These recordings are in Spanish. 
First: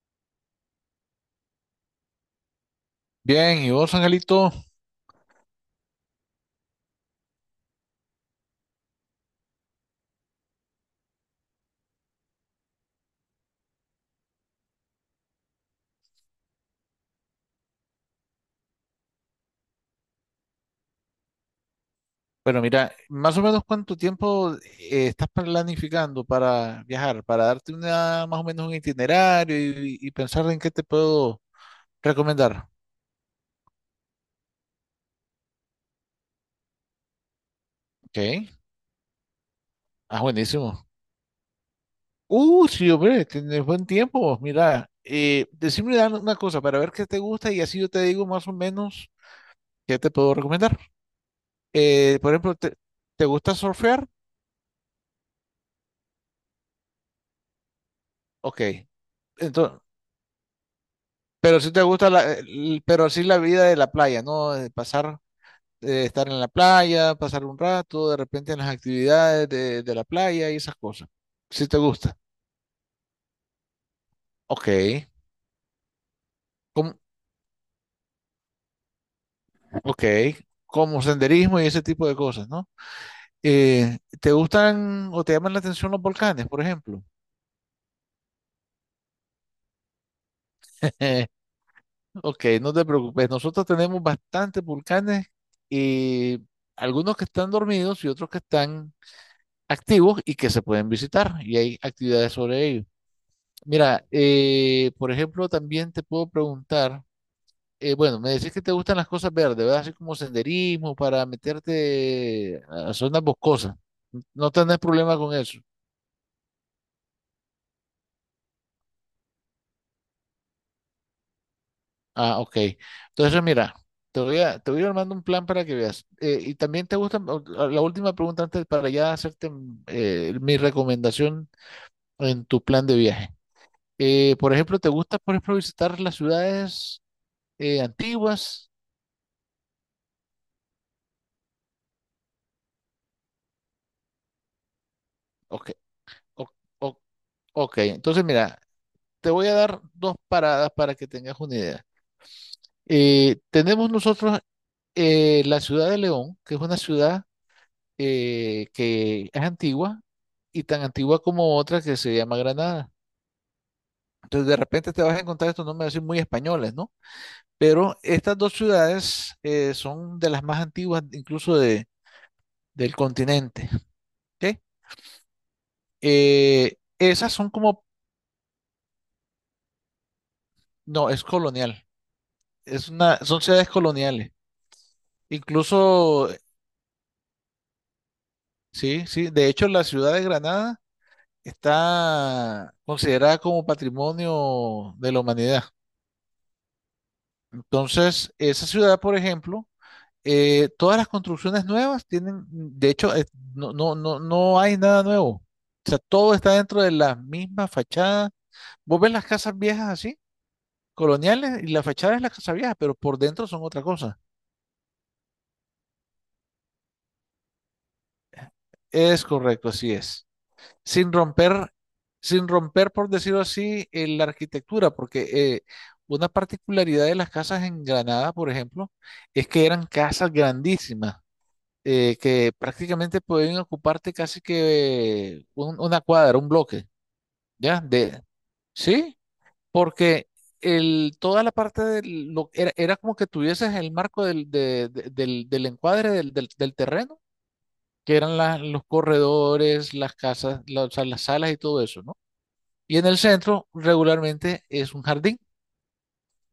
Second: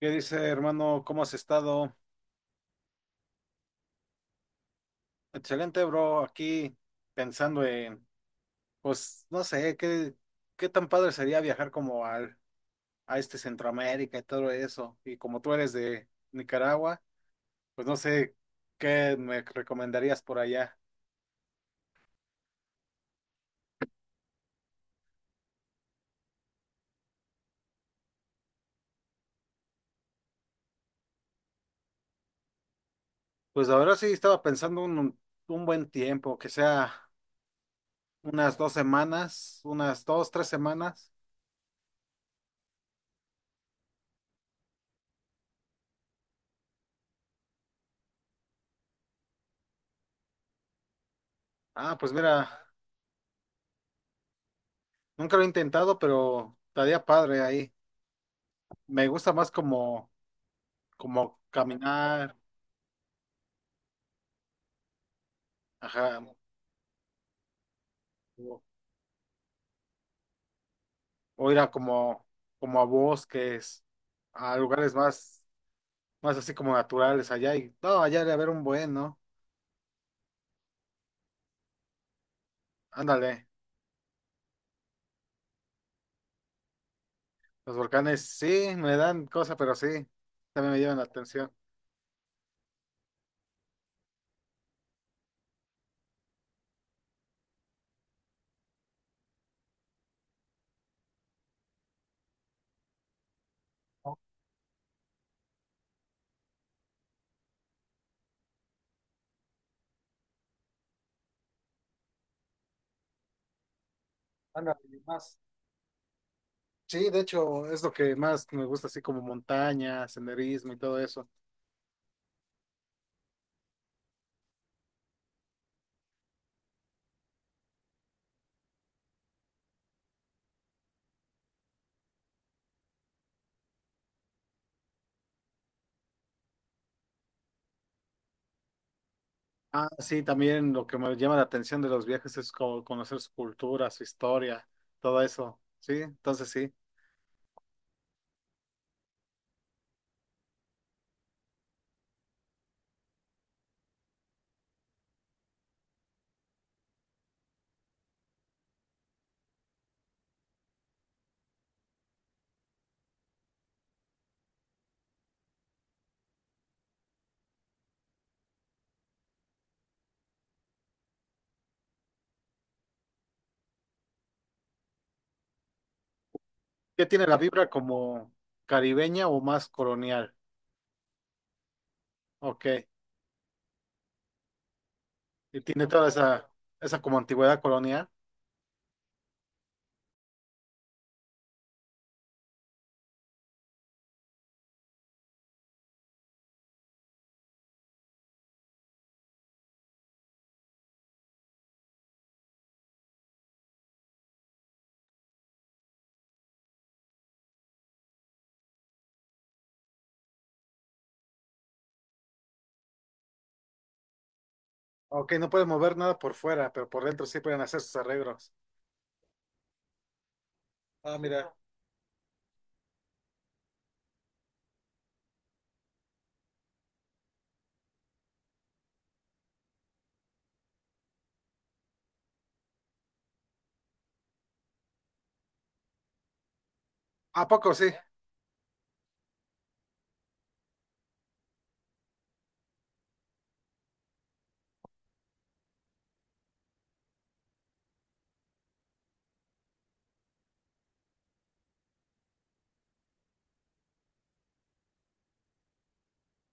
¿Qué dice, hermano? ¿Cómo has estado? Bien, ¿y vos, Angelito? Excelente, bro. Aquí pensando en, pues, no sé, qué tan padre sería viajar a este Centroamérica y todo eso. Y como tú eres de Nicaragua, pues no sé qué me recomendarías por allá. Bueno, mira, más o menos cuánto tiempo estás planificando para viajar, para darte una, más o menos un itinerario y pensar en qué te puedo recomendar. Pues la verdad sí estaba pensando un buen tiempo, que sea Ok, unas dos semanas, ah, tres buenísimo. semanas. Sí, hombre, tienes buen tiempo. Vos, mira, decime una cosa para ver qué te gusta y así yo te digo más o menos qué te puedo recomendar. Ah, pues Por mira, ejemplo, ¿te gusta surfear? nunca lo he intentado, pero estaría padre ahí. Ok, Me gusta más entonces, como pero si te gusta la, caminar, pero sí la vida de la playa, ¿no? De pasar ajá, estar en la playa, pasar un rato, de repente en o, las actividades de la playa y esas cosas. o ir a Si te gusta. como, como a bosques, a Ok. lugares más, más así como Como, naturales allá y no, allá debe haber un buen, ¿no? ok. Como senderismo y ese tipo de cosas, ¿no? Ándale, ¿Te gustan o te llaman la atención los volcanes, por ejemplo? los volcanes sí me dan cosa, pero sí, también me llevan la Eh, atención. Ok, no te preocupes. Nosotros tenemos bastantes volcanes y algunos que están dormidos y otros que están activos y que se pueden visitar y hay actividades sobre ellos. Mira, Oh, por ejemplo, también te puedo preguntar bueno, me decís que te gustan las cosas verdes, ¿verdad? Así como senderismo para meterte a zonas boscosas. No tenés ándale, y problema con más. eso. Sí, de hecho, es lo que más me gusta, así como montaña, senderismo y todo eso. Ah, ok. Entonces, mira, te voy a ir armando un plan para que veas. Y también te gusta, o la última pregunta antes para ya hacerte mi recomendación en tu plan de viaje. Por ejemplo, ¿te gusta, por ejemplo, visitar las ciudades antiguas? Ah, sí, también lo que me llama la atención de los viajes es como conocer su cultura, su historia, todo eso. Ok, Sí, entonces o- sí. o- ok. Entonces, mira, te voy a dar dos paradas para que tengas una idea. Tenemos nosotros la ciudad de León, que es una ciudad que es antigua y tan antigua como otra que se llama Granada. Entonces, de repente te vas a encontrar estos nombres así muy españoles, ¿no? Pero estas dos ciudades son de las más antiguas, incluso del continente. ¿Ok? ¿Qué tiene Esas la son vibra como, como caribeña o más colonial? no, es colonial. Ok, Es una, son ciudades coloniales. y tiene toda Incluso, esa como antigüedad colonial. sí, sí. De hecho, la ciudad de Granada está considerada como patrimonio de la humanidad. Entonces, esa ciudad, por ejemplo, todas las construcciones nuevas tienen, de hecho, no, no, no, no hay nada nuevo. O sea, todo está dentro de las mismas fachadas. Vos ves las casas viejas así, coloniales, y la fachada es la casa vieja, pero por dentro son otra cosa. Ok, no puede mover nada por fuera, pero por dentro sí pueden hacer sus arreglos. Es correcto, así es. sin Ah, mira. romper, Sin romper, por decirlo así, la arquitectura, porque eh, una particularidad de las casas en Granada, por ejemplo, es que eran casas grandísimas, que prácticamente podían ocuparte casi que una cuadra, un bloque, ¿A poco ¿ya? sí? De, sí, porque el, toda la parte de lo era, era como que tuvieses el marco del del encuadre del terreno, que eran los corredores, las casas, o sea, las salas y todo eso, ¿no? Y en el centro regularmente es un jardín.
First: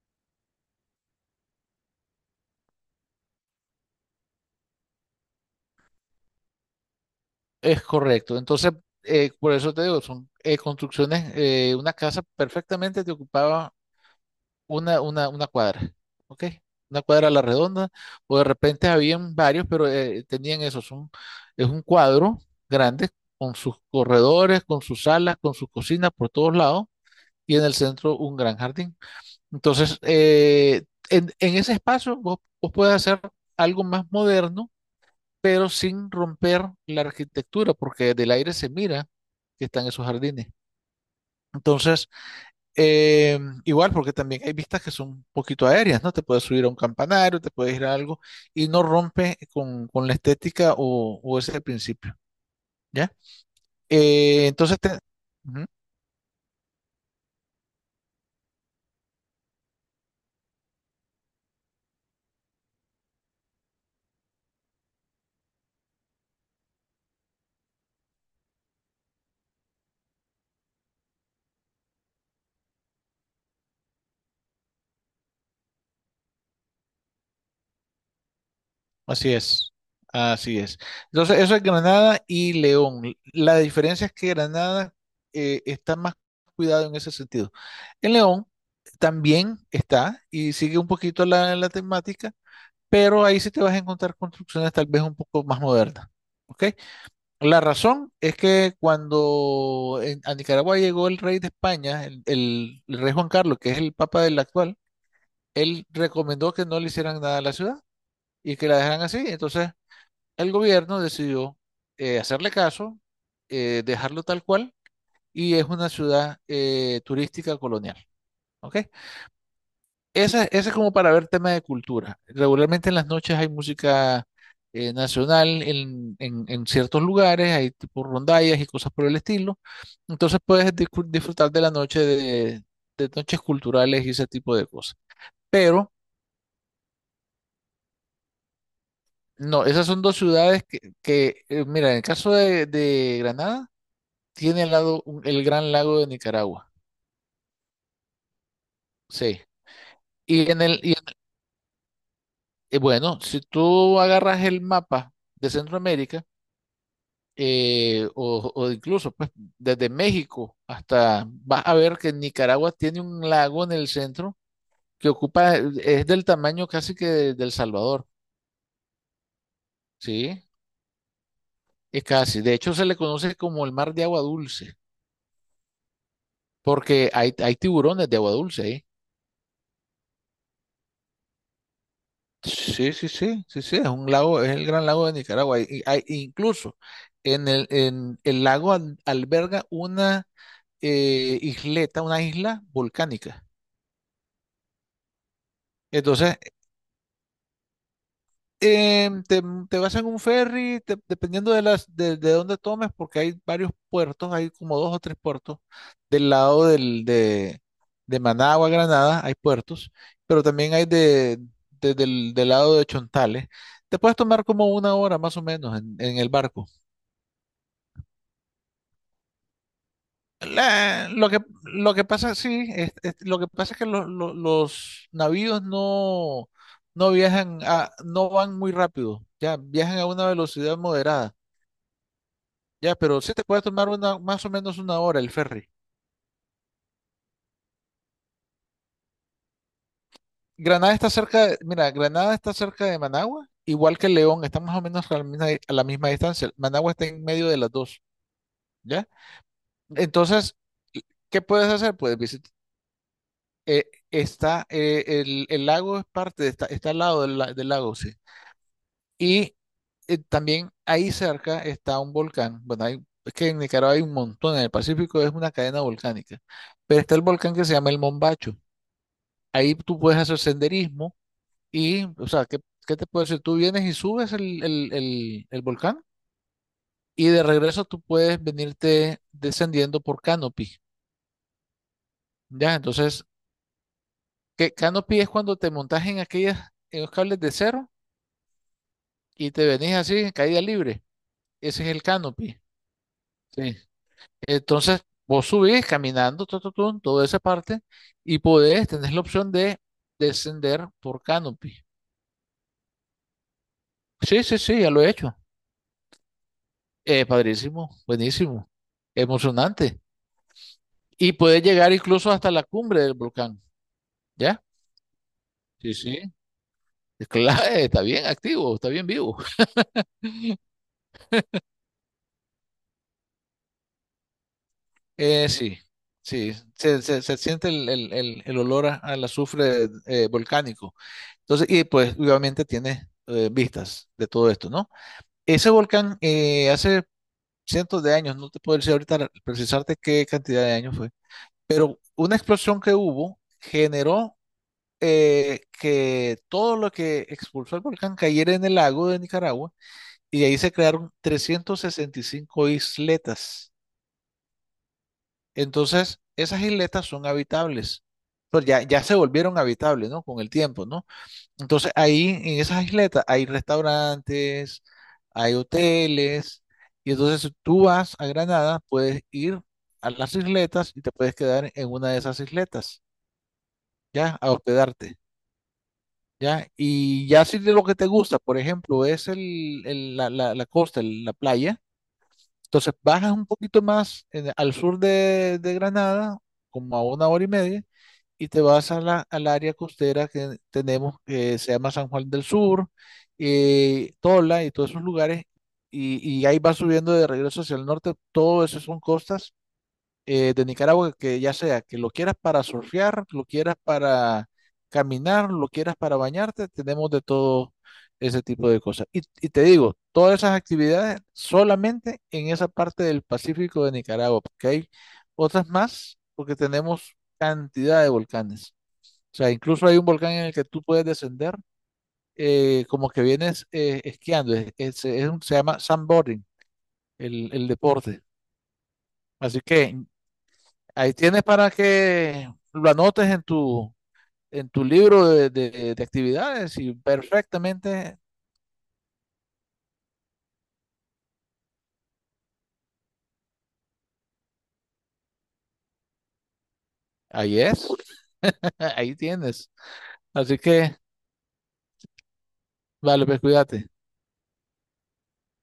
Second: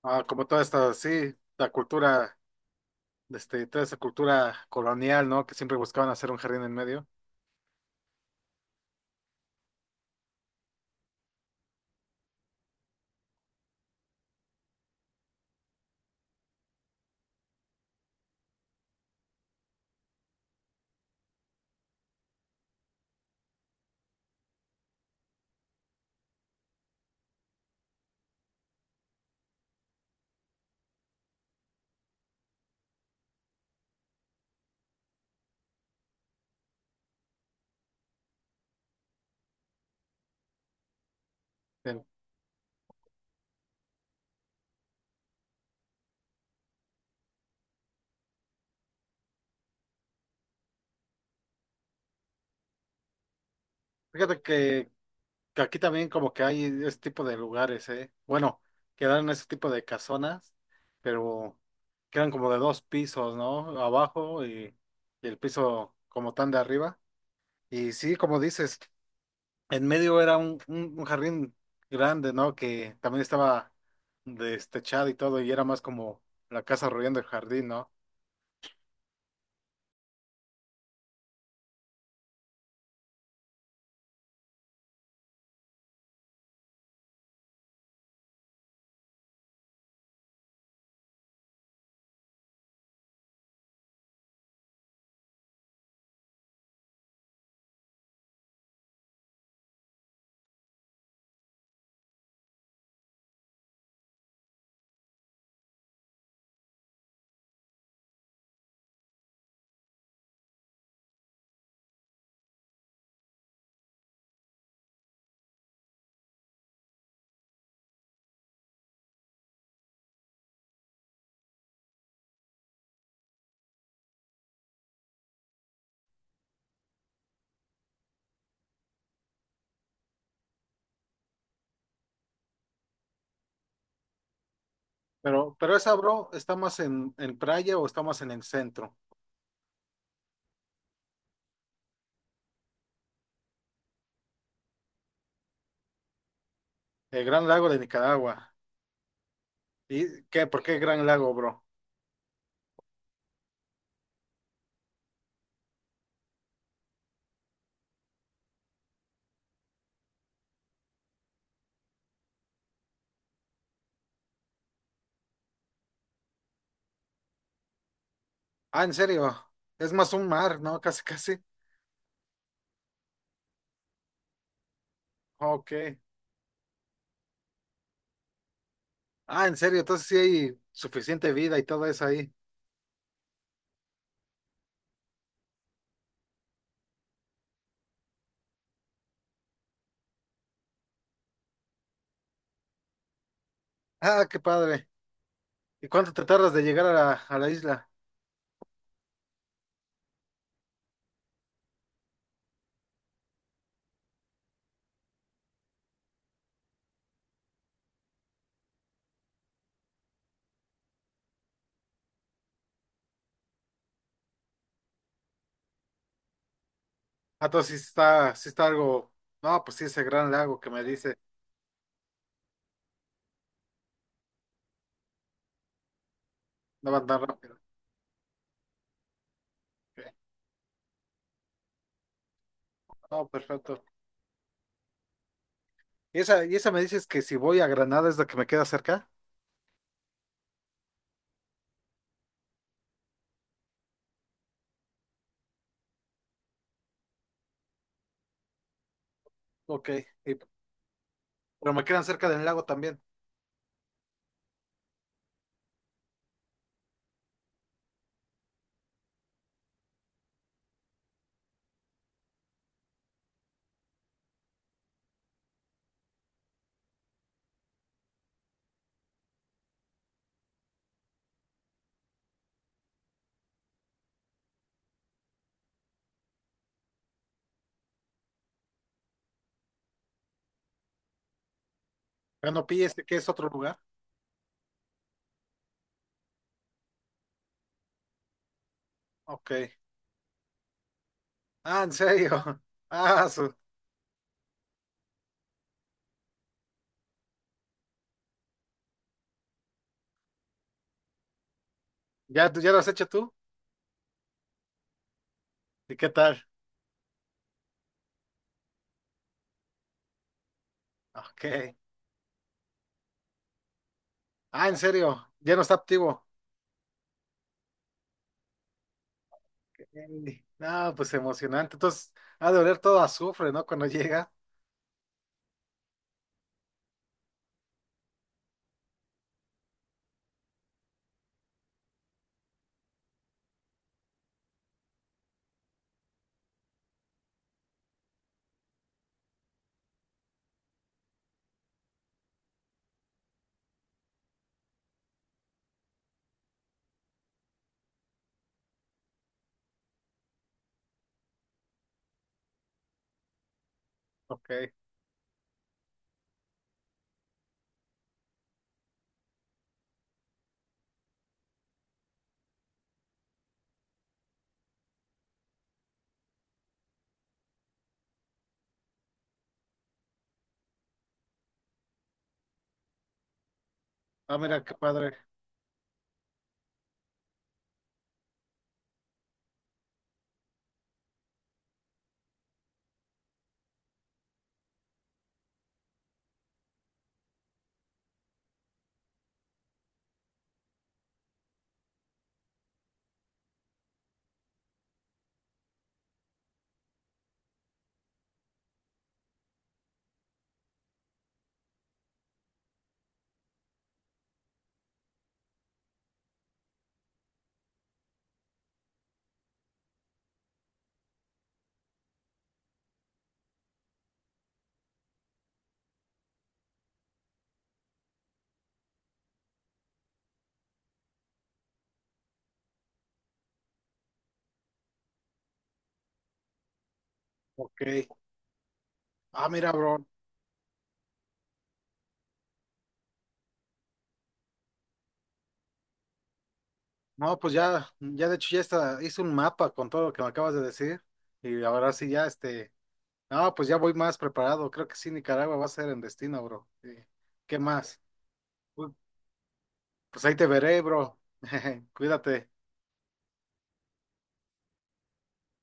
Ah, como toda esta, sí, la cultura, este, toda esa cultura colonial, ¿no? Que siempre buscaban hacer un jardín en medio. Es correcto. Entonces, por eso te digo, son construcciones, una casa perfectamente te ocupaba una cuadra, ¿ok? Una cuadra a la redonda, o de repente habían varios, pero tenían eso, son, es un cuadro grande con sus corredores, con sus salas, con sus cocinas por todos lados, y en el centro un gran jardín. Entonces, en ese espacio vos puedes hacer algo más moderno pero sin romper la arquitectura, porque del aire se mira que están esos jardines. Bien. Entonces, igual, porque también hay vistas que son un poquito aéreas, ¿no? Te puedes subir a un campanario, te puedes ir a algo, y no rompe con la estética o ese principio, ¿ya? Fíjate Entonces, que ujú. aquí también como que hay ese tipo de lugares, ¿eh? Bueno, quedaron ese tipo de casonas, pero quedan como de dos pisos, ¿no? Abajo y el piso como tan de arriba. Y sí, como dices, en medio era un jardín grande, ¿no? Que también estaba destechado y todo, y era más como la casa rodeando el jardín, ¿no? Así es, así es. Entonces, eso es Granada y León. La diferencia es que Granada está más cuidado en ese sentido. En León también está y sigue un poquito la temática, pero ahí sí te vas a encontrar construcciones tal vez un poco más modernas. ¿Ok? La razón es que cuando a Nicaragua llegó el rey de España, el rey Juan Carlos, que es el papa del actual, él recomendó que no le hicieran nada a la ciudad y que la dejaran así. Entonces, el gobierno decidió hacerle caso, dejarlo tal cual, y es una ciudad turística colonial. ¿Ok? Esa es como para ver tema de cultura. Regularmente en las noches hay música nacional en, en ciertos lugares, hay tipo rondallas y cosas por el estilo. Entonces puedes disfrutar de la noche de noches culturales y ese tipo de cosas. Pero Pero esa, bro, ¿está más en playa o está más en el centro? no, esas son dos ciudades que, mira, en el caso de Granada, tiene al lado el Gran Lago de Nicaragua. El Gran Lago de Nicaragua. Sí. ¿Y qué? Y ¿Por en qué el, y Gran en- Lago, bro? Bueno, si tú agarras el mapa de Centroamérica, o incluso pues, desde México hasta, vas a ver que Nicaragua tiene un lago en el centro que ocupa, es del tamaño casi que del Salvador, Ah, en serio. Es más un ¿sí? mar, ¿no? Casi, casi. Es casi. De hecho, se le conoce como el mar de agua dulce, Ok. porque hay tiburones de agua dulce ahí. Ah, en serio. Entonces sí hay suficiente vida y todo eso ahí. Sí, sí, sí, sí, sí, es un lago, es el gran lago de Nicaragua. Y hay, incluso en el lago alberga una isleta, una isla volcánica. Ah, qué padre. ¿Y cuánto te Entonces, tardas de llegar a a la isla? em, te, te vas en un ferry, dependiendo de las, de dónde tomes, porque hay varios puertos, hay como dos o tres puertos del lado de Managua, Granada, hay puertos, pero también hay del lado de Chontales. Te puedes tomar como una hora más o menos en el barco. Ah, entonces sí está algo. No, pues sí, ese gran lago que me La- dice. lo que, lo que pasa, sí, lo que pasa es que los navíos no, No va no tan rápido. viajan, no van muy rápido, ya, viajan Ok. a una velocidad moderada, ya, pero No, sí te puede perfecto. tomar una, más o menos una hora el ferry. Y esa me dices que si voy a Granada es la que me queda cerca? Granada está cerca, mira, Granada está cerca de Managua, igual que León, está más o menos a la misma distancia. Managua está en medio de las dos, ¿ya? Ok. Y Entonces, ¿qué puedes pero me hacer? quedan Puedes cerca del visitar, lago también. eh, está, el lago es parte, está, está al lado del, del lago, sí. Y también ahí cerca está un volcán. Bueno, es que en Nicaragua hay un montón, en el Pacífico es una cadena volcánica, pero está el volcán que se llama el Mombacho. Ahí tú puedes hacer senderismo y, o sea, qué te puedo decir? Tú vienes y subes el volcán y de regreso tú puedes venirte descendiendo por canopy. Ya, Canopy, este que entonces, es otro lugar. qué canopy es cuando te montas en aquellas, en los cables de cero Ok. y te venís así, en caída libre. Ah, Ese es en el canopy. serio. Ah, su- Sí. Entonces, vos subís caminando toda esa parte y podés, tenés la opción de descender por canopy. ¿Ya, ya lo has hecho tú? Sí, sí, sí, ya lo he hecho. ¿Y qué tal? Padrísimo, buenísimo, emocionante. Y puedes Ok. llegar incluso hasta la cumbre del volcán, ¿ya? Ah, en serio, ya no está Sí, sí. activo. Claro, está bien activo, está bien vivo. Ey. No, pues emocionante. Entonces, ha de oler todo a azufre, ¿no? Cuando llega. Sí, sí, se siente el olor al azufre volcánico. Entonces, y pues obviamente tiene vistas de todo esto, ¿no? Ese volcán hace cientos de años, no te puedo decir ahorita precisarte qué cantidad de años fue, pero una explosión que hubo generó que todo lo que expulsó el volcán cayera en el lago de Nicaragua y ahí se crearon 365 isletas. Ok. Entonces, esas isletas son habitables, pues ya, ya se volvieron habitables, ¿no? Con el tiempo, ¿no? Entonces ahí en esas isletas hay restaurantes, hay hoteles, y entonces si tú vas a Granada, puedes ir a las isletas y te puedes quedar en una de esas isletas, Ah, ya, a mira, qué padre. hospedarte, ya. Y ya si de lo que te gusta, por ejemplo, es la costa, la playa, entonces bajas un poquito más al sur de Granada, como a una hora y media, y te vas a la, al área costera que tenemos, que se llama San Juan del Sur, Tola y todos esos lugares, y ahí vas subiendo de regreso hacia el norte, todo eso son costas, de Nicaragua que ya sea que lo quieras para surfear, lo quieras para caminar, lo quieras para bañarte, tenemos de todo ese tipo de cosas. Y te digo, todas esas actividades solamente en esa parte del Pacífico de Nicaragua, porque hay otras más, porque tenemos cantidad de volcanes. O sea, incluso hay un volcán en el que tú puedes descender como que vienes esquiando. Se llama sandboarding, el Ok. deporte. Ah, Así mira, que bro. ahí tienes para que lo anotes en en tu libro de actividades y No, pues ya, perfectamente ya de hecho ya está, hice un mapa con todo lo que me acabas de decir. Y ahora sí ya, este. No, pues ya voy más preparado. Creo que sí, Nicaragua va a ser en destino, bro. Sí. ¿Qué ahí es. más? Uy, Ahí tienes. pues ahí te Así veré, que, bro. Cuídate. vale, pues cuídate.